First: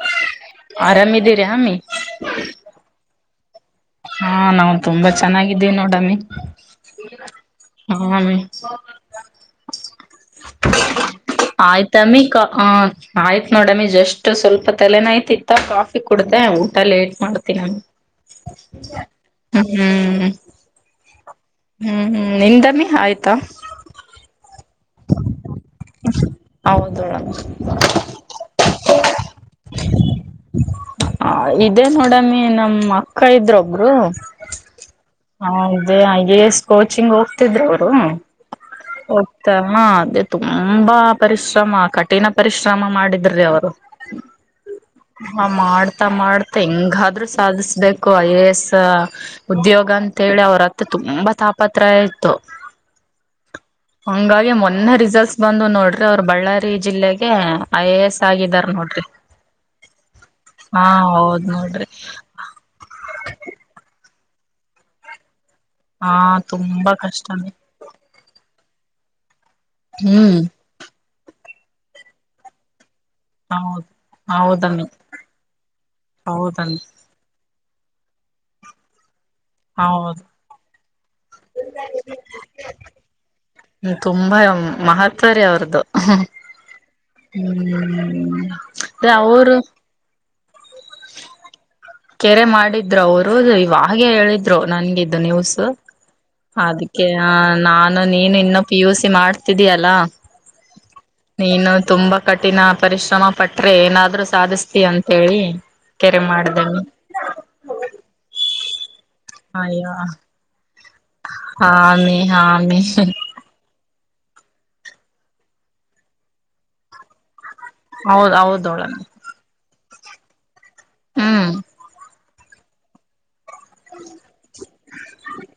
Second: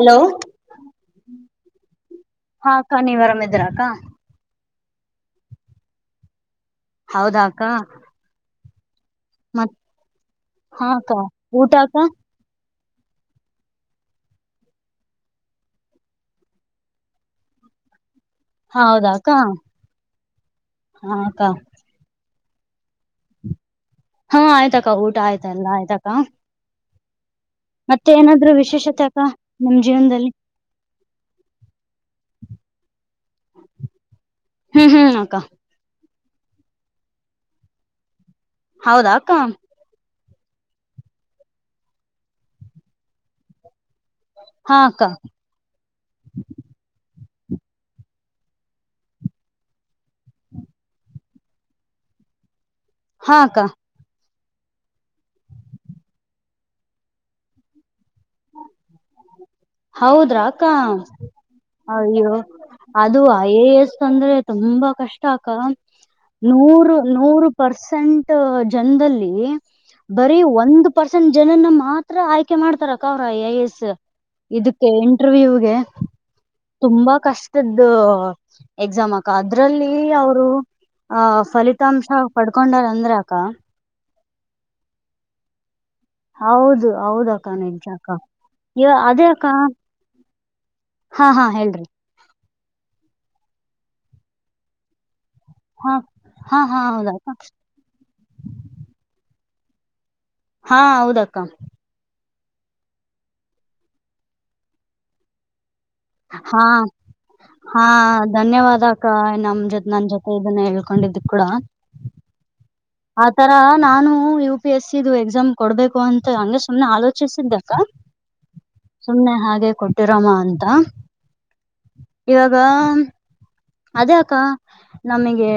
Hello ಆರಾಮಿದೀರ ಆಮಿ ಹಾ ಅಕ್ಕ ನೀವ್ ಆರಾಮ ಇದ್ರ ಅಕ್ಕ ಹಾ ನಾವು ತುಂಬಾ ಚೆನ್ನಾಗಿದ್ದೀವಿ ನೋಡಮ್ಮಿ ಹೌದಾ ಅಕ್ಕ ಹ್ಮ್ ಮತ್ ಹಾ ಅಕ್ಕ ಊಟ ಅಕ್ಕ ತಮಿಕ ಆ ಆಯ್ತ್ ನೋಡಮಿ ಜಸ್ಟ್ ಸ್ವಲ್ಪ ತಲೆನೊಯ್ತಿತ್ತು ಕಾಫಿ ಕುಡದೆ ಊಟ ಲೇಟ್ ಮಾಡ್ತನಮಿ ಹ ಹೌದಾಕ್ಕ ಹಾ ಅಕ್ಕ ಹ್ಮ್ ಹ್ಮ್ ನಿಂದಮ್ಮಿ ಆಯ್ತಾ ಹಾ ಆಯ್ತಕ್ಕ ಊಟ ಆಯ್ತ ಎಲ್ಲಾ ಆಯ್ತಕ್ಕ ಹೌದು ಹೌದು [unintelligible] ಮತ್ತೆ ಏನಾದ್ರು ವಿಶೇಷತೆ ಅಕ್ಕ ನಿಮ್ ಜೀವನದಲ್ಲಿ ಹ ಇದೇ ನೋಡಮ್ಮಿ ನಮ್ಮ ಅಕ್ಕ ಇದ್ರೊಬ್ರು ಹ್ಮ್ ಹ್ಮ್ ಅಕ್ಕ ಹ ಅದೇ ಐ. ಎ. ಎಸ್ ಕೋಚಿಂಗ್ ಹೋಗ್ತಿದ್ರ ಅವ್ರು ಹೌದಾ ಅಕ್ಕ ಹೋಗ್ತ ಅದೇ ತುಂಬಾ ಪರಿಶ್ರಮ ಕಠಿಣ ಪರಿಶ್ರಮ ಮಾಡಿದ್ರು ರೀ ಅವರು ಹಾ ಅಕ್ಕಾ ಹಾ ಮಾಡ್ತಾ ಮಾಡ್ತಾ ಹೆಂಗಾದ್ರೂ ಸಾಧಿಸಬೇಕು ಐ ಎ ಎಸ್ ಉದ್ಯೋಗ ಆ ಅಂತೇಳಿ ಅವ್ರತ್ರ ತುಂಬಾ ತಾಪತ್ರಾಯ ಇತ್ತು ಹಾ ಅಕ್ಕ ಹಂಗಾಗಿ ಮೊನ್ನೆ ರಿಸಲ್ಟ್ಸ್ ಬಂದು ನೋಡ್ರಿ ಅವರು ಬಳ್ಳಾರಿ ಜಿಲ್ಲೆಗೆ ಐ ಎ ಎಸ್ ಆಗಿದಾರೆ ನೋಡ್ರಿ [inaudible] ಹೌದ್ರಾ ಅಕ್ಕ ಹಾ ಹೌದ್ ನೋಡ್ರಿ ಅಯ್ಯೋ ಅದು ಐ ಎ ಎಸ್ ಅಂದ್ರೆ ತುಂಬಾ ಕಷ್ಟ ಅಕ್ಕ ಹಾ ತುಂಬಾ ನೂರು ನೂರು ಕಷ್ಟನೇ ಪರ್ಸೆಂಟ್ ಜನದಲ್ಲಿ ಹ್ಮ್ ಬರೀ ಒಂದು ಪರ್ಸೆಂಟ್ ಜನನ್ನ ಮಾತ್ರ ಆಯ್ಕೆ ಮಾಡ್ತಾರ ಅಕ್ಕಾ ಅವ್ರು ಐ ಎ ಎಸ್ ಹೌದು ಹೌದಮ್ಮಿ ಇದಕ್ಕೆ ಇಂಟರ್ವ್ಯೂಗೆ ಹೌದಮ್ಮಿ ತುಂಬಾ ಕಷ್ಟದ್ದು ಎಕ್ಸಾಮ್ ಆ ಅಕ್ಕಾ ಅದ್ರಲ್ಲಿ ಹೌದು ಅವರು ಆಹ ಫಲಿತಾಂಶ ಪಡ್ಕೊಂದ್ರು ಅಂದ್ರೆ ಅಕ್ಕ ತುಂಬಾ ಮಹತ್ವರಿ ಅವರದ್ದು. ಹೌದು ಹೌದಕ್ಕ ಹ್ಮ ನಿಜ ಅಕ್ಕ ಹ್ಮ ಇ ಅ ಅದೇ ಅಕ್ಕ ಅವರು. ಹಾ ಹಾ ಹೇಳ್ರಿ. ಕೆರೆ ಮಾಡಿದ್ರು ಅವರು ಇವಾಗೆ ಹೇಳಿದ್ರು ನನಿಗೆ ನ್ಯೂಸ್ ಹಾ ಹಾ ಹಾ ಅದಿಕ್ಕೆ ಹೌದಕ್ಕ ನಾನ್ ನೀನು ಇನ್ನು ಪಿ ಯು ಸಿ ಮಾಡ್ತಿದೀಯಲ್ಲಾ ಹಾ ಹೌದು ಅಕ್ಕಾ ತುಂಬಾ ಕಠಿಣ ಪರಿಶ್ರಮ ಪಟ್ರೆ ಏನಾದ್ರರು ಸಾಧಿಸ್ತೀಯ ಅಂತೇಳಿ ಕೆರೆ ಹಾ ಮಾಡ್ದಮ್ಮಿ ಹಾ ಧನ್ಯವಾದ ಅಕ್ಕಾ ನಮ್ ಜೊತೆ ಅಯ್ಯೋ ನನ್ ಜೊತೆ ಇದನ್ನ ಹೇಳ್ಕೊಂಡಿದು ಕೂಡ ಹಾಮಿ ಹಾಮೀ [inaudible] ಆತರ ನಾನು ಯು ಪಿ ಎಸ್ಸಿದು ಎಕ್ಸಾಮ್ ಕೊಡ್ಬೇಕು ಅಂತ ಹಂಗೆ ಸುಮ್ನೆ ಆಲೋಚಿಸಿದ್ದಕ್ಕ ಹೌದ್ ಹೌದ್ ನೋಡು ಸುಮಮ್ಮನೆ ಹಾಗೆ ಕೊಟ್ಟಿರೋಮ್ಮ ಅಂತ ಹ್ಮ್ ಇವಾಗ. ಅದೇ ಅಕ್ಕ ನಮಗೆ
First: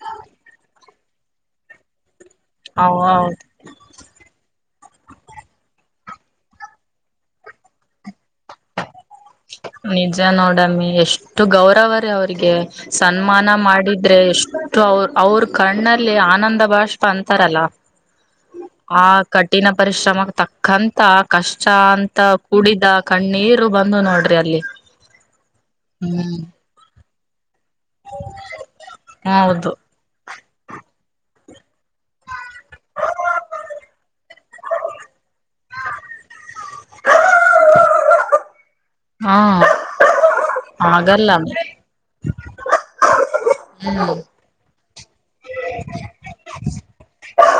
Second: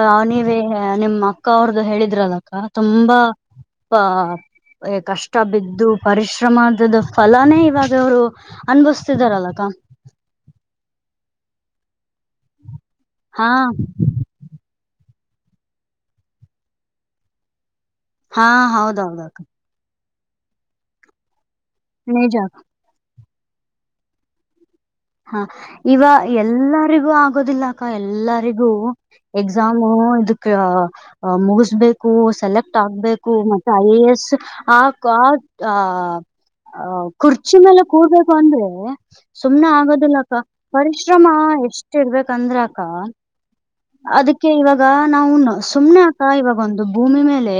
ಅ ನೀವೇ ನಿಮ್ಮ್ ಅಕ್ಕ ಅವ್ರ್ದು ಹೇಳಿದ್ರಲ್ಲ ಹೌ ಆತುಂಬಾ ಹೌದು ಆ ಕಷ್ಟ ಬಿದ್ದು ಪರಿಶ್ರಮದ ಫಲನೇ ಇವಾಗ ಇವ್ರು ಅನುಭವಿಸ್ತಾಯಿದಾರಲ್ಲ ಅಕ್ಕಾ ನಿಜ ನೋಡಮ್ಮಿ ಎಷ್ಟು ಗೌರವ ರೀ ಅವ್ರಿಗೆ ಸನ್ಮಾನ ಹಾ ಮಾಡಿದ್ರೆ ಎಷ್ಟು ಅವ ಅವ್ರ ಕಣ್ಣಲ್ಲಿ ಆನಂದ ಭಾಷ್ಪ ಅಂತಾರಲ್ಲ. ಹಾ ಆ ಹೌದೌದಕ್ಕ ಕಠಿಣ ಪರಿಶ್ರಮ ತಕ್ಕಂತ ಕಷ್ಟ ಅಂತ ನಿಜ ಅಕ್ಕ. ಕೂಡಿದ ಕಣ್ಣೀರು ಬಂತು ನೋಡ್ರಿ ಅಲ್ಲಿ ಹಾ ಇವ ಹ್ಮ್ ಎಲ್ಲಾರಿಗೂ ಆಗೋದಿಲ್ಲ ಅಕ್ಕ ಎಲ್ಲರಿಗೂ ಹೌದು ಎಕ್ಸಾಮು ಇದಕ್ಕೆ ಮುಗಿಸ್ಬೇಕು ಸೆಲೆಕ್ಟ್ ಆಗ್ಬೇಕು ಮತ್ತೆ ಐ ಎ ಎಸ್ ಆ ಆ ಆ ಕುರ್ಚಿ ಮೇಲೆ ಕೂರಬೇಕು ಅಂದ್ರೆ ಹಾ ಸುಮ್ನೆ ಆಗೋದಿಲ್ಲ ಅಕ್ಕ ಪರಿಶ್ರಮ ಆಗಲ್ಲ ಹ್ಮ್ ಎಷ್ಟ ಇರ್ಬೇಕಂದ್ರೆ ಅಕ್ಕ ಅದಕ್ಕೆ ಇವಾಗ ನಾವು ಸುಮ್ನೆ ಅಕ್ಕಾ ಇವಾಗೊಂದು ಭೂಮಿ ಮೇಲೆ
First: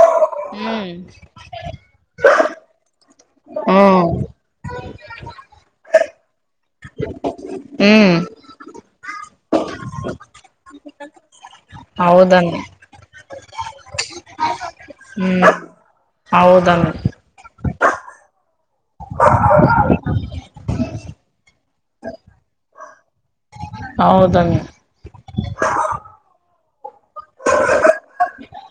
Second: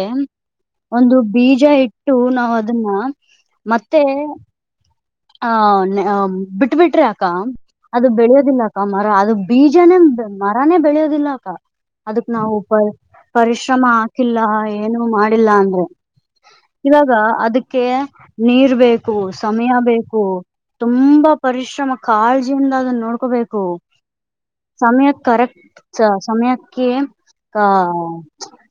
ಹ್ಮ್ ಒಂದು ಬೀಜ ಇಟ್ಟು ನಾವು ಅದನ್ನ ಮತ್ತೆ ಹ್ಮ್ ಆ ಬಿಟ್ ಬಿಟ್ರಿ ಅಕ್ಕ ಅದು ಬೆಳೆಯೋದಿಲ್ಲಕ್ಕ ಮರ ಅದು ಬೀಜನೇ ಮರನೇ ಬೆಳಿಯೋದಿಲ್ಲ ಅಕ್ಕ ಅದಕ್ ನಾವು ಹೌದನ್ನಿ ಪ ಪರಿಶ್ರಮ ಹಾಕಿಲ್ಲ ಏನು ಹ್ಮ್ ಮಾಡಿಲ್ಲ ಅಂದ್ರೆ ಹೌದನ್ನಿ ಇವಾಗ ಅದಕ್ಕೆ. ಕ ನೀರ್ ಬೇಕು ಸಮಯ ಬೇಕು. ತುಂಬಾ ಪರಿಶ್ರಮ ಕಾಳಜಿಯಿಂದ ಅದನ್ನ ನೋಡ್ಕೋಬೇಕ ಹೌದನ್ನ ಸಮಯ ಕರೆಕ್ಟ್ ಸಮಯಕ್ಕೆ ಆಹ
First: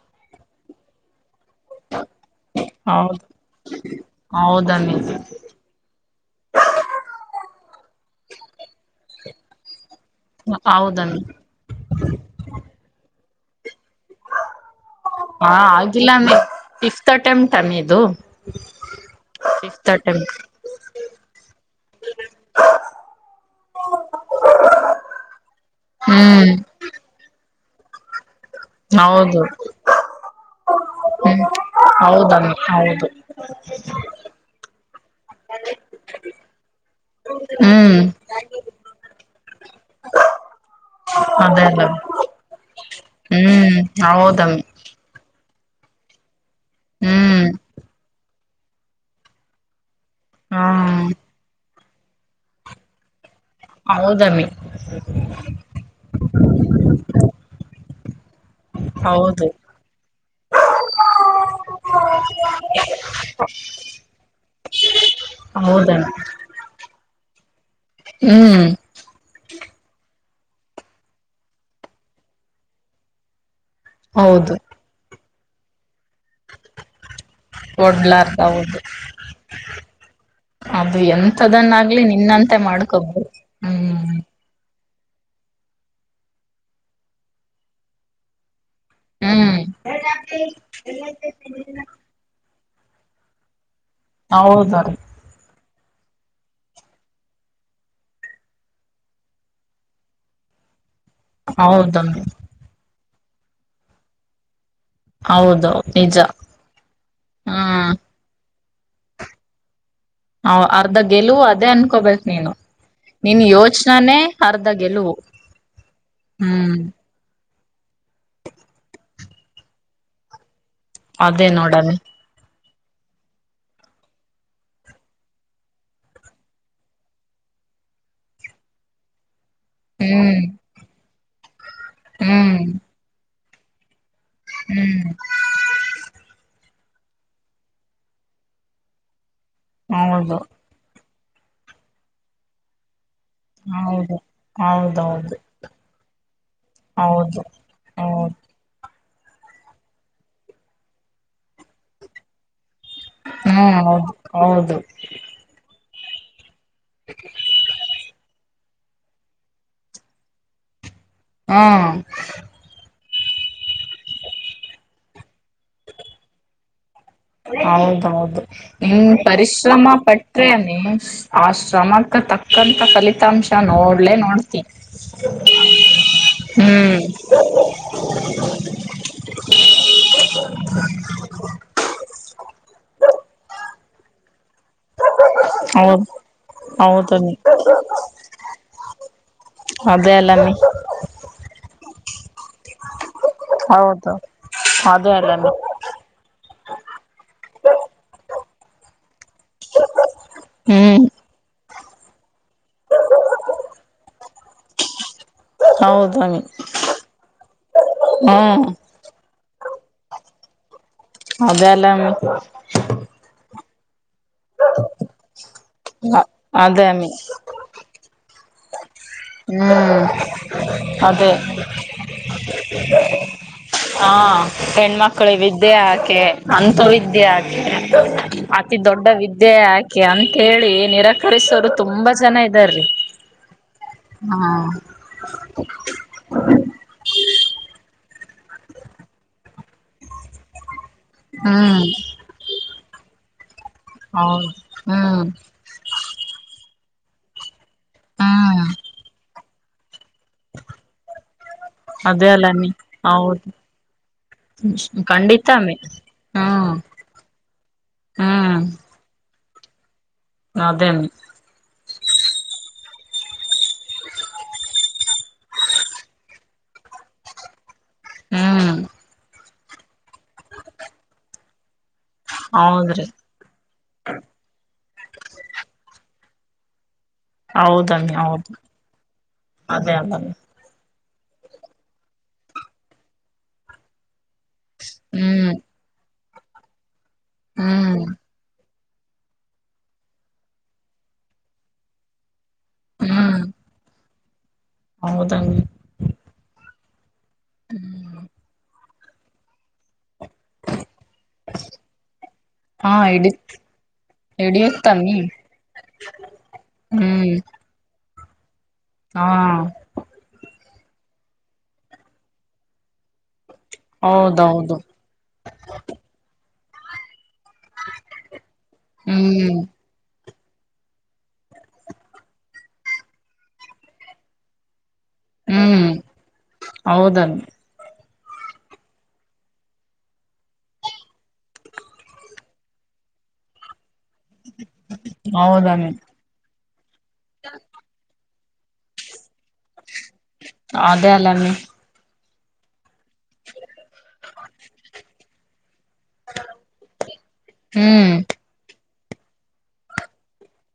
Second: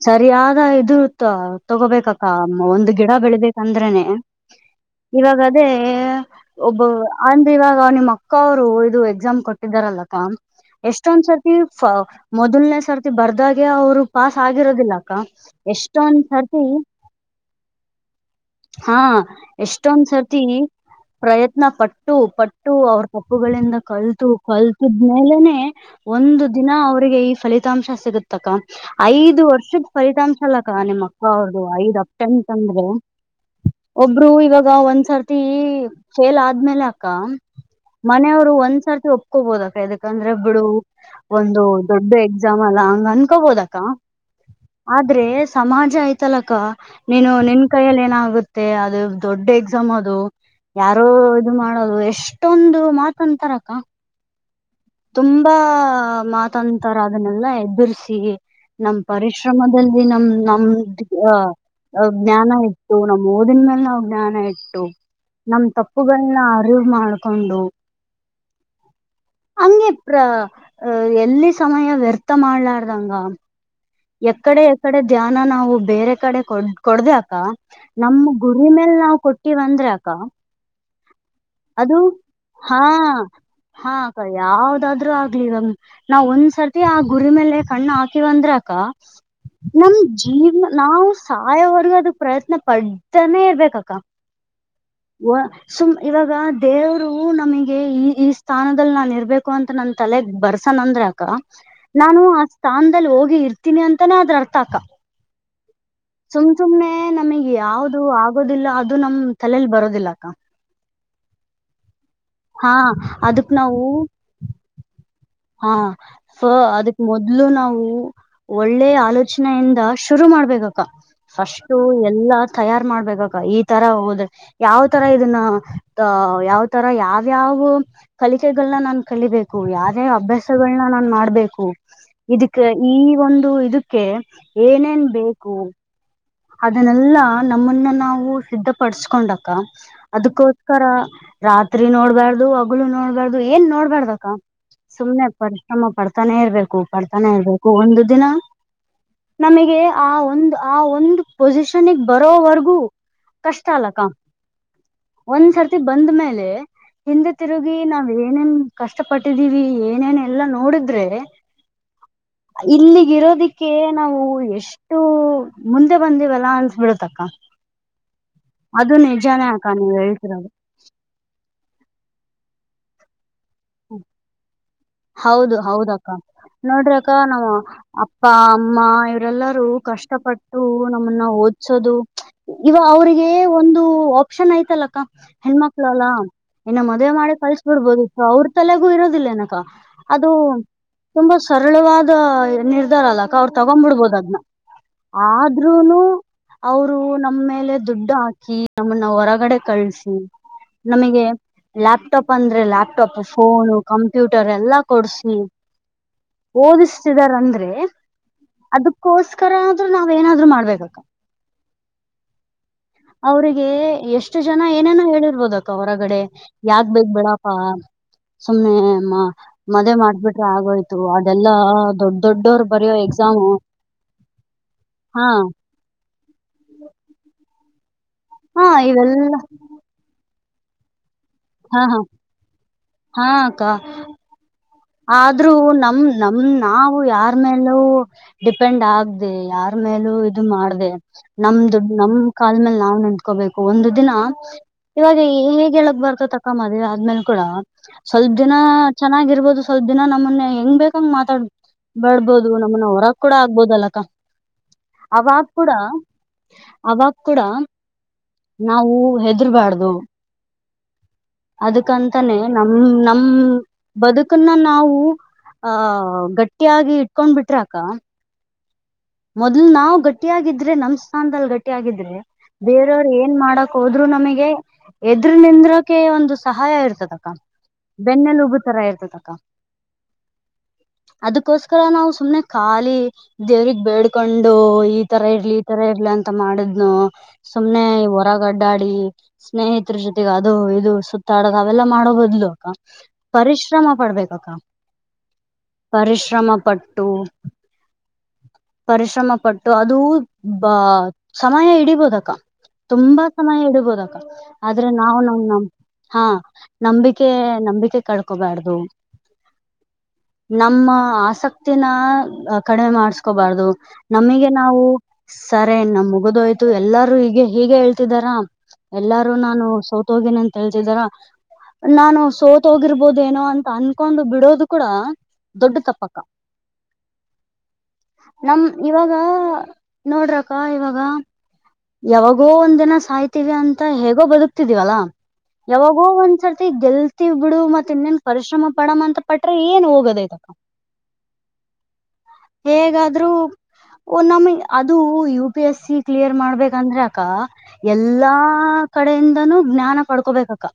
ಸರಿಯಾದ ಇದು ಇತ್ತು ತಗೋಬೇಕಕ್ಕ ಒಂದು ಗಿಡ ಹೌದು ಬೆಳಿಬೇಕಂದ್ರನೆ ಹೌದನ್ನಿ ಇವಾಗ ಅದೇ ಒಬ್ಬ ಅಂದ್ರೆ ಇವಾಗ ನಿಮ್ಮ್ ಅಕ್ಕ ಅವರು ಇದು ಎಕ್ಸಾಮ್ ಕೊಟ್ಟಿದಾರಲ್ಲಕ್ಕ ಹೌದನ್ನಿ ಎಷ್ಟೊಂದ್ಸರ್ ಮೊದಲನೇ ಸರ್ತಿ ಬರ್ದಾಗೆ ಅವ್ರು ಪಾಸ್ ಆಗಿರೋದಿಲ್ಲ ಹಾ ಆಗಿಲ್ಲಂದೇ ಫಿಫ್ತ್ ಅಟೆಂಟ್ ಅ ನೀದು ಹಾ ಎಷ್ಟೊಂದ್ಸರ್ತಿ ಪ್ರಯತ್ನ ಪಟ್ಟು ಪಟ್ಟು ಅವ್ರ ತಪ್ಪುಗಳಿಂದ ಕಲ್ತು ಕಲ್ತಿದ್ಮೇಲೆನೆ ಒಂದು ಹ್ಮ್ ದಿನ ಅವ್ರಿಗೆ ಈ ಫಲಿತಾಂಶ ಸಿಗತಕ್ಕ ಹೌದು ಐದು ವರ್ಷದ ಫಲಿತಾಂಶಲ್ಲಕ್ಕ ನಿಮ್ಮಕ್ಕ ಹ್ಮ್ ಅವ್ರ್ದು ಐದ್ ಅಪ್ಪ ಹೌದಮ್ಮಿ ಅಂತಂದ್ರೆ ಹೌದು ಒಬ್ಬ ಇರು ಇವಾಗ ಒಂದ್ಸರ್ತಿ ಹ ಫೇಲ್ ಆದ್ಮೇಲೆ ಅಕ್ಕ ಮನೆಯವ್ರು ಒಂದ್ಸರ್ತಿ ಒಪ್ಕೋಬೋದಕ್ಕ ಯದಕಂದ್ರೆ ಬಿಡು. ಒಂದು ಅದೇ ಅಲ್ಲ ದೊಡ್ಡ ಎಕ್ಸಾಮ್ ಅಲ್ಲ ಹಂಗ ಹ್ಮ್ ಅನ್ಕೊಬೋದಕ್ಕ. ಹೌದಮ್ಮಿ ಆದ್ರೆ ಸಮಾಜ ಐತಲಕ ನೀನು ಹ್ಮ್ ನಿನ್ ಕೈಯಲ್ಲಿ ಏನಾಗುತ್. ಮತ್ತೆ ಅದು ದೊಡ್ಡ ಎಕ್ಸಾಮ್ ಅದು ಹಾ ಯಾರೋ ಇದು ಮಾಡೋದು ಎಷ್ಟೊಂದು ಮಾತ್. ಅಂತರಕ. ಹೌದಾಮಿ. ತುಂಬಾ ಮಾತಾಂತರ ಅದನ್ನೆಲ್ಲ ಎಬರ್ರಿಸಿ. ನಮ್ ಹೌದು ಪರಿಶ್ರಮದಲ್ಲಿ ನಮ್ ನಮ್ ಅ. ಅಜ್ಞಾನ ಇಟ್ಟು ನಮ್ಮ ಓದಿನ ಮೇಲೆ ನಾವ್ ಜ್ಞಾನ ಇಟ್ಟು. ನಮ್ ಹೌದಣ್ಣ ತಪ್ಪುಗಳನ್ನ ಅರಿವು ಮಾಡ್ಕೊಂಡು. ಹ್ಮ್ ಹಂಗೆ ಪ್ರ ಎಲ್ಲಿ ಸಮಯ ವ್ಯರ್ಥ ಮಾಡ್ಲಾರ್ದಂಗ. ಹೌದು ಎಕಡೆ ಎಕಡೆ ಧ್ಯಾನ ನಾವು ಬೇರೆ ಕಡೆ ಕೊಡ್ ಕೊಡ್ದೇ ಅಕ್ಕ. ನಮ್ ಕೊಡ್ಲಾರ್ದ ಗುರಿ ಹೌದು ಮೇಲ್ ನಾವ್ ಕೊಟ್ಟಿವ ಅಂದ್ರ ಅಕ್ಕ. ಅದು ಎಂತದನ್ನ ಅದು ಆಗ್ಲಿ ನಿನ್ನಂತೆ ಮಾಡ್ಕೊಬೋ ಹ್ಮ್. ಯಾವ್ದಾದ್ರೂ ಆಗ್ಲಿವ ನಾವ್ ಒಂದ್ಸರ್ತಿ ಆ ಗುರಿ ಮೇಲೆ ಕಣ್ಣು ಹಾಕಿವ ಅಂದ್ರಕ. ಹ್ಮ್ ನಮ್ ಜೀವನ ನಾವು ಸಾಯವರೆಗೂ ಅದ. ಪ್ರಯತ್ನ ಪಡ್ತಾನೇ ಇರ್ಬೇಕಕ್ಕ ಹ ಹೌದ ರೀ ಒ ಸು ಇವಾಗ ದೇವರು ನಮಗೆ ಈ ಈ ಸ್ಥಾನದಲ್ಲಿ ನಾನು ಇರಬೇಕು ಅಂತ ನನ್ನ ತಲೆಗೆ ಬರ್ಸಣ ಅಂದ್ರೆ ಹೌದಮ್ಮ ನಾನು ಆ ಸ್ಥಾನದಲ್ಲಿ ಹೋಗಿ ಇರ್ತೀನಿ ಅಂತಾನೇ ಅದ್ರ ಅರ್ಥ ಅಕ್ಕ ಹೌದು ನಿಜ ಸುಮ್ ಸುಮ್ನೆ ನಮಗ್ ಹ್ಮ್ ಯಾವವುದು ಆಗೋದಿಲ್ಲ ಅದು ನಮ್ ತಲಲಿ ಬರೋದಿಲ್ಲ ಅಕ್ಕ. ಹ ಅರ್ಧ ಗೆಲುವು ಅದೇ ಅನ್ಕೋಬೇಕು ನೀನು ಹಾ ನಿನ್ ಅದಕ್ ನಾವು ಯೋಚನಾನೇ ಅರ್ಧ ಗೆಲುವು. ಹಾ ಸೊ ಹ್ಮ್ ಅದ. ಮೊದ್ಲು ನಾವು ಒಳ್ಳೆ ಆಲೋಚನೆಯಿಂದ ಶುರು ಮಾಡ್ಬೇಕ. ಅದೇ ಫಸ್ಟ್ ನೋಡಣ ಎಲ್ಲಾ ತಯಾರ್ ಮಾಡ್ಬೇಕಕ್ಕ ಈ ತರ ಹೋದರೆ. ಯಾವ ತರ ಇದನ್ನ ಅ ಯಾವ್ ತರ ಯಾವ್ಯಾವ. ಕಲಿಕೆಗಳನ್ನ ನಾನ್ ಕಲಿಬೇಕು ಯಾ. ಹೇ ಹ್ಮ್ ಅಭ್ಯಾಸಗಳನ್ನ ನಾ ಮಾಡ್ಬೇಕು ಹ್ಮ್ ಇದಕ್ಕೆ ಈ ಒಂದು ಇದಕ್ಕೆ. ಹ್ಮ್ ಏನೇನ್ ಬೇಕು. ಅದನ್ನೆಲ್ಲಾ ನಮ್ಮನ್ನ ನಾವು ಸಿದ್ಧಪಡಸ್ಕೊಂಡಕ ಹೌದು ಅದಕ್ಕೋ. [inaudible] ರಾತ್ರಿ ನೋಡ್ಬಾರ್ದು. ಮಗಳು ನೋಡ್ಬಾರ್ದು ಏನ್ ಹೌದು ನೋಡ್ಬಾರ್ದಕ ಸುಮ್ನೆ ಹೌದೌದು ಪರಿಶ್ರಮ ಪಡ್ತಾನೆ ಇರ್ಬೇಕು ಪಡ್ತಾನೆ ಹೌದು ಇರ್ಬೇಕು ಒಂದು ಹೌದು ದಿನ ನಮಗೆ ಆ ಒಂದು ಆ ಒಂದು ಪೊಸಿಷನ್ಗ್ ಬರೋವರ್ಗೂ ಕಷ್ಟ ಹ್ಮ್ ಅಲ್ಲಕ್ಕ ಹೌದು ಹೌದು ಒಂದ್ಸರ್ತಿ ಬಂದ್ಮೇಲೆ ಹಿಂದೆ ತಿರುಗಿ ನಾವ್ ಏನೇನ್ ಕಷ್ಟ ಪಟ್ಟಿದ್ದೀವಿ ಏನೇನೆ ಎಲ್ಲಾ ನೋಡಿದ್ರೆ ಹ್ಮ್ ಇಲ್ಲಿಗಿರೋದಿಕ್ಕೆ ನಾವು ಎಷ್ಟು ಮುಂದ ಬಂದೇವಲ್ಲ ಅನ್ಸ್ಬಿಡ ತಕ್ಕಾ ಹೌದೌದು ನಿಮ ಅಕ್ಕ ಪರಿಶ್ರಮ ನೀವ್ ಹೇಳ್ತಿರೋದು ಪಟ್ರೆ ನೀ ಆ ಶ್ರಮಕ್ಕೆ ತಕ್ಕಂತ ಫಲಿತಾಂಶ ನೋಡ್ಲೆೇ ನೋಡ್ತೀ ಹೌದು ಹೌದಕ್ಕ ನೋಡ್ರಕ್ಕ ನಾ ಅಪ್ಪ ಅಮ್ಮ ರೆಲ್ಲರೂ ಕಷ್ಟಪಟ್ಟು ನಮ್ಮನ್ನ ಓದ್ಿಸೋದು ಇವ ಅವ್ರಿಗೆ ಒಂದು ಆಪ್ಷನ್ ಐ್ತಲ್ಲಕ್ಕ ಹೆಣ್ಮಕ್ಳ ಹೌದು ಅಲ್ಲಾ ಇನ್ನು ಮದ್ವೆ ಮಾಡಿ ಹೌದನ್ನಿ ಕಳ್ಸ್ ಬಿಡ್ಬೋದು ಅವ್ರ ತಲೆಗೂ ಇರೋದಿಲ್ಲನಕ ಅದೇ ಅದು ಅಲ್ಲಮ್ಮಿ ತುಂಬಾ ಸರಳವಾದ ನಿರ್ಧಾರ ಅಲ್ಲಕ ಅವ್ರು ಹೌದು ತಗೊಂಡ್ಬಿಡ್ಬೋದು ಅದ್ನ್ನ ಅದೇ ಅಲ್ಲ ಇ ಅವರು ನಮ್ಮ ಮೇಲೆ ದುಡ್ಡು ಹಾಕಿ ನಮ್ಮನ್ನ ಹೊರಗಡೆ ಕಳ್ಸಿ ಹ್ಮ್ ನಮಗೆ ಲ್ಯಾಪ್ಟಾಪ್ ಅಂದ್ರೆ ಲ್ಯಾಪ್ಟ ಪ್ಟಾಪ್ ಫೋನು ಕಂಪ್ಯೂಟರ್ ಎಲ್ಲಾ ಕೊಡ್ಸಿ ಹೌದಮ್ಮಿ ಓದಿಸ್ತಿದಾರಂದ್ರೆ ಹ್ಮ್ ಅದು ಕೋಸ್ಕರ ಆದ್ರರು ನಾವ್ ಏನಾದ್ರು ಮಾಡ್ಬೇಕಕ್ಕ ಅದೆೇಲ್ಲ ಅವ್ರಿಗೆ ಎಷ್ಟು ಜನ ಏನೇನೋ ಹೇಳಿರ್ಬೋದಕ್ಕ ಹೊರಗಡೆ ಅದೇ ಯಾಕ್ ಬೇಕ್ ಅಮ್ಮಿ ಬೇಡ ಹಾ ಸುಮ್ಮನೆಮ್ಮ ಮದೆ ಹ್ಮ್ ಮಾಡ್ಬಿಟ್ರೆ ಆಗೋಯ್ತು ಅದೇ ಅದೆಲ್ಲಾ ದೊಡ್ ದೊಡ್ಡೋರು ಬರಯೋ ಎಕ್ಸಾಮು ಹಾ ಹಾ ಹೆಣ್ಮಕ್ಳುಿವಿದ್ದ ವಿದ್ಯ ಹಾಕೆ ಅಂಂತ ವಿದ್ಯೆ ಹಾಕ ಹಾ ಅತಿ ದೊಡ್ಡ ಇವೆಲ್ಲಾ ವಿದ್ಯೆ ಹಾಕೆ ಕೆ ಅಂತೇಳಿ ನಿರಾಕರಿಸೋರು ಹಾ ಹಾ ತುಂಬಾ ಜನ ಇದ್ದಾರೀ ಹಾ ಅಕ್ಕಾ ಹಾ ಆದ್ರೂ ನಮ್ ನಮ ನಾವು ಯಾರ ಮೇಲೂ ಡಿಪೆಂಡ್ ಆಗ್ದ ಯಾರ ಮೇಲೂ ಇದು ಮಾಡ್ದ ಹ್ಮ್ ನಮ್ದದುಡ್ ನಮ್ ಕಾಲ ಮೇಲೆ ನಾವ್ ನಂಂದಕೋಬೇಕು ಒಂದು ದಿನ ಹೌದು ಇವಾಗ ಹ್ಮ್ ಹೇಗೆ ಹೇಳಕ್ ಬರ್ತ ತ ಕ್ಕ ಮದುವೆ ಆದ್ಮೇಲೆ ಕೂಡ ಸ್ವಲ್ಪ ದಿನ ಹ್ಮ್ ಚೆನ್ನಾಗಿರ್ಬೋದು ಸ್ವಲ್ಪ ದಿನ ನಮ್ಮಲ್ಲಿ ಹೆಂಗ್ ಬೇಕಂಗ ಮಾತಾಡ್ ಅದೇ ಬಡ್ಬೋದು ಅಲ್ಲಮ್ಮಿ ನಮ್ಮನ ಹೊರಗ್ ಕೂಡ ಹೌದು ಆಗ್ಬೋದ ಅಲಕ್ಕ ಅವಾಗ ಕೂಡ ಖಂಡಿತಮ್ಮಿ ಹ್ಮ್ ಅವಾಗ ಕೂಡ ಹ್ಮ್ ನಾವು ಹೆದರ್ಬಾರ್ದು ಅದೇ ಅದಕಂತಾನೆ ನಮ ನಮ ಬದುಕನ್ನ ನಾವು ಆಹ ಗಟ್ಟಿಯಾಗಿ ಇಟ್ಕೊಂಡ್ ಬಿಟ್ರಕ್ಕ ಹ್ಮ್ ಮೊದ್ಲ್ ನಾವು ಗಟ್ಟಿಯಾಗಿದ್ರೆ ನಮ್ ಸ್ಥಾನ ಅಲ್ ಗಟ್ಟಿಿಯಾಗಿದ್ರೆ ಹೌದ್ರಿ ಬೇರೆಯವರು ಏನ್ ಏನ್ ಮಾಡಕ್ ಹೋದ್ರು ನಮಗೆ ಎದ್ರ ನಿಂದ್ರಕೆ ಒಂದು ಸಹಾಯ ಇರ್ತದ ಹೌದಮ್ಮಿ ಬೆನ್ನೆಲು ಹೌದು ಉಬುತರ ಇರ್ತದಕ್ಕ ಅದೇ ಅಲ್ಲಮ್ಮಿ ಅದಕ್ಕೋಸ್ಕರ ನಾವು ಸುಮ್ನೆ ಖಾಲಿ ದೇವ್ರಗ್ ಬೇಡ್ ಕೊಂಡು ಈ ತರ ಇರ್ಲಿ ಹ್ಮ್ ಈ ತರ ಇರ್ಲಿ ಅಂತ ಮಾಡಿದ್ನು ಸುಮ್ನೆ ಹ್ಮ್ ಹೊರಗಡ್ ಡಾಡಿ ಸ್ನೇಹಿತರ ಜೊತೆಗೆ ಅದು ಇದು ಸುತ್ತಾಡ ಅವೆಲ್ಲ ಮಾಡೋ ಬದ್ಲು ಪರಿಶ್ರಮ ಪಡ್ಬೇಕಕ್ಕ ಹೌದಂಗ ಪರಿಶ್ರಮ ಪಟ್ಟು ಹ್ಮ್ ಪರಿಶ್ರಮ ಪಟ್ಟು ಅದು ಬಾ ಸಮಯ ಇಡಿಬೋದಕ್ಕ ಹಾ ತುಂಬಾ ಹಿಡಿ ಸಮಯ ಇಡಿಬೋದಕ್ಕ ಆದ್ರೆ ಹಿಡಿಯುತ್ತಮ್ಮಿ ನಾವು ನ ನ ಹಾ ನಂಬಿಕೆ ಹ್ಮ್ ನಂಬಿಕೆ ಕಳ್ಕೋಬಾರ್ದು ಹಾ ನಮ್ಮ ಆಸಕ್ತಿನ ಕಡಿಮೆ ಮಾಡ್ಸ್ಕೋಬಾರ್ದು ನಮಗೆ ಹೌದೌದು ನಾವು ಸರಿ ನಮ ಮುಗದೋಯ್ತು ಎಲ್ಲಾರೂ ಹೀಗೆ ಹೀಗೆ ಹೇಳ್ತಿದಾರ ಎಲ್ಲಾರು ಹ್ಮ್ ನಾನು ಸೌತ್ ಹೋಗೇನಿ ಅಂತ ಹೇಳ್ತಿದಾರ ನಾನು ಸೋತ ಹೋಗಿರ್ಬೋದೇಏನೋ ಅಂತ ಅನ್ಕೊಂಡು ಬಿಡೋದು ಕೂಡ ದೊಡ್ಡ ತಪ್ಪಕ್ಕ ಹೌದನ್ ನಮ ಇವಾಗ ನೋಡ್ರಕ್ಕ ಇವಾಗ ಯಾವಾಗೋ ಒಂದಿನ ಸಾಯ್ತಿವಿ ಅಂತ ಮತ್ತೆ ಹೇಗೋ ಬದಕ್ತಿದ್ದಿವಿ ಅಲ್ವಾ ಹೌದಮ್ಮಿ ಯಾವಾಗೋ ಒಂದ್ಸರ್ತಿ ಗೆಲ್ತಿ ಬಿಡು ಮಗ ತಿನ್ನನ್ ಪರಿಶ್ರಮ ಪಡಮ ಅಂತ ಪಟ್ರೆ ಏನ್ ಹೋಗೋದೈತಪ್ಪ ಅದೇ ಅಲ್ಲಾಮಿ ಹೇಗಾದರೂ ಉನಮ್ಮಿ ಅದು ಯು ಪಿ ಎಸ್ಸ ಕ್ಲಿಯರ್ ಮಾಡ್ಬೇಕಂದ್ರೆ ಅಕ್ಕ ಹ್ಮ್ ಎಲ್ಲಾ ಎಲ್ಲಾ ಕಡೆಯಿಂದಾನೂ ಜ್ಞಾನ ಪಡ್ಕೋಬೇಕು ಅಕ್ಕ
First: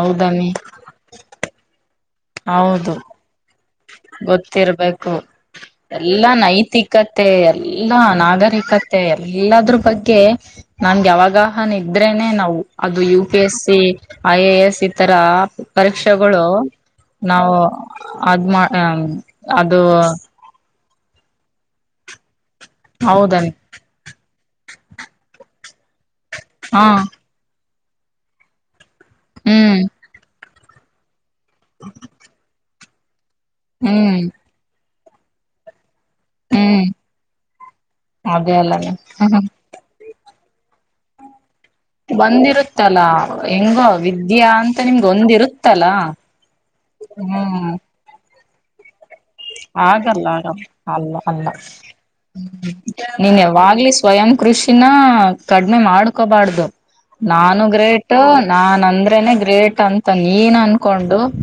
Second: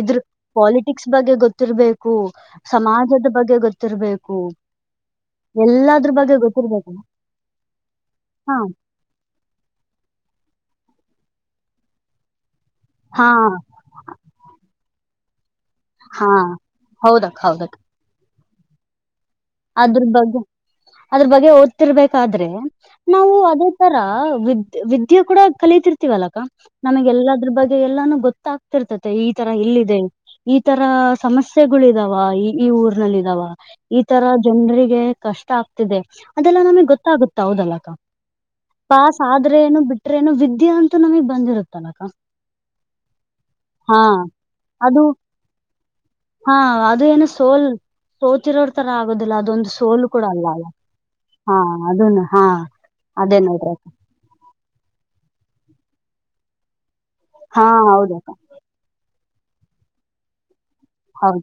ಇದ್ರೆ ಕಾಲಿ ಫಿಸಿಕ್ಸ್ ಬಗ್ಗೆ ಗೊತ್ತಿರಬೇಕು ಹೌದು ಸಮಾಜದ ಬಗ್ಗೆ ಗೊತ್ತಿರಬೇಕು ಗೊತ್ತಿರ್ಬೇಕು ಇರ್ಬೇಕು ಎಲ್ಲದ್ರ ಬಗ್ಗೆ ಎಲ್ಲಾ ಗೊತ್ತಿರ್ಬೇಕು ನೈತಿಕತೆ ಎಲ್ಲಾ ಹಾ ನಾಗರಿಕತೆ ಮತ್ತೆ ಎಲ್ಲದ್ರ ಬಗ್ಗೆ ನನ್ಗೆ ಯವಾಗಹ ನಿದ್ರೇನೆ ನಾವು ಅದು ಯು ಹಾ P S C I A S ಈ ತರ ಹಾ ಪರೀಕ್ಷೆಗಳು ಹೌದಕ್ ನಾವು ಹೌದಕ್ ಅದ್ ಮಾಡು ಹ ಅದ್ರ ಬಗ್ಗೆ ಅದ್ರ ಬಗ್ಗೆ ಓದ್ತಿರ್ಬೇಕಾದ್ರೆ ನಾವು ಹೌದನ್ ಅದೇ ಒಂತರ ವಿದ್ಯ ವಿದ್ಯೆ ಕೂಡ ಕಲಿತಿರ್ತೀವಿ ಅಲ್ಲ ಅಕ್ಕ ಹಾ ನಮಗೆಲ್ಲದ್ರ ಬಗ್ಗೆ ಎಲ್ಲಾನು ಗೊತ್ತ ಗೊತ್ತಾಗ್ತಿರ್ಟೈತೆ ಈ ತರ ಹ್ಮ್ ಇಲ್ಲಿದೆ ಈ ತರ ಸಮಸ್ಯೆಗಳ ಇದಾವ ಈ ಈ ಉರ್ನಲ್ಲಿ ಇದಾವ ಹೂಂ ಈ ತರ ಜನರಿಗೆ ಕಷ್ಟ ಆಗ್ತಿದೆ ಅದೆಲ್ಲಾ ಹ್ಮ್ ನಮಗೆ ಗೊತ್ತಾಗುತ್ತ ಹೌದಲ್ಲಕ್ಕ ಅದೇ ಅಲ್ಲನೆ ಪಾಸ್ ಹ್ಮ ಆದ್ರೆ ಏನು ಬಿಟ್ಟ ಟ್ರೇನು ವಿದ್ಯಾ ಅಂತ ನಮಗ್ ಬಂದಿರುತ್ತಾನ ಬಂದಿರುತ್ತಲಾ ಹೆಂಗೋ ಹಾ ವಿದ್ಯಾ ಅಂತ ನಿಮ್ಗೆ ಒಂದಿರುತ್ತಲ ಹ ಅದು ಏನ ಸೋಲ್ ಸೋತಿರೋ ತರ ಆಗೋದಿಲ್ಲ ಅದೊಂದು ಸೋಲು ಕೂಡ ಆಗಲ್ಲ ಅಲ್ಲ ಆಗಲ್ಲ ಅಲ್ಲ ಅಲ್ಲ ಹಾ ಅದನ್ನು ಹಾ ಅದೇ ನೀನ್ ನೋಡ್ರಿ ಯಾವಾಗ್ಲಿ ಸ್ವಯಂ ಕೃಷಿನ ಕಡಿಮೆ ಮಾಡ್ಕೋಬಾರ್ದು ನಾನು ಹಾ ಗ್ರೇಟ್ ಹೌದಕ್ಕ ನಾನ್ ಅಂದ್ರೇನೆ ಗ್ರೇಟ್ ಅಂತ ನೀನ್ ಅನ್ಕೊಂಡು ಹೌದು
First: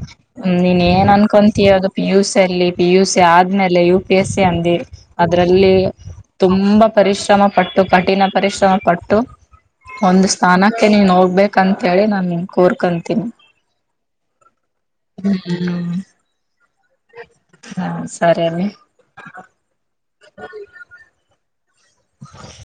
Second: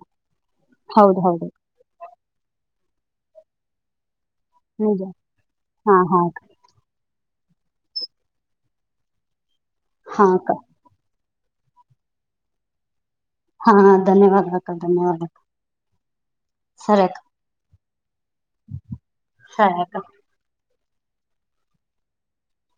ನೀನ್ ಏನ್ ಹೌದು ಹೌದು ಅನ್ಕೊಂತಿಯೊ ಅದು ಪಿ ಯು ಸಿ ಅಲ್ಲಿ ಪಿ ಯು ಸಿ ಆದ್ಮೇಲೆೆಯು ಪಿ ಎಸ್ ಸಿ ಅಂದಿರಿ ನಿಜ ಅದ್ರಲ್ಲಿ ಹಾ ಹಾ ಅಕ್ಕ, ತುಂಬಾ ಪರಿಶ್ರಮ ಪಟ್ಟು ಕಠಿಣ ಪರಿಶ್ರಮ ಪಟ್ಟು ಹಾ ಒಂದು ಅಕ್ಕ ಸ್ಥಾನ ಮತ್ತೆ ನೀನ್ ಹೋಗ್ಬೇಕ ಅಂತ ಹೇಳಿ ನಾನ್ ನಿನ್ ಕೋರ್ಕಂತೀನಿ ಹಾ ಧನ್ಯವಾದ ಅಕ್ಕ ಧನ್ಯವಾದ ಹ್ಮ್ ಸರಿ ಅಕ್ಕ ಹಾ ಸರಿ ಅಮ್ಮಿ ಸರಿ ಅಕ್ಕ ಹ [unintelligible]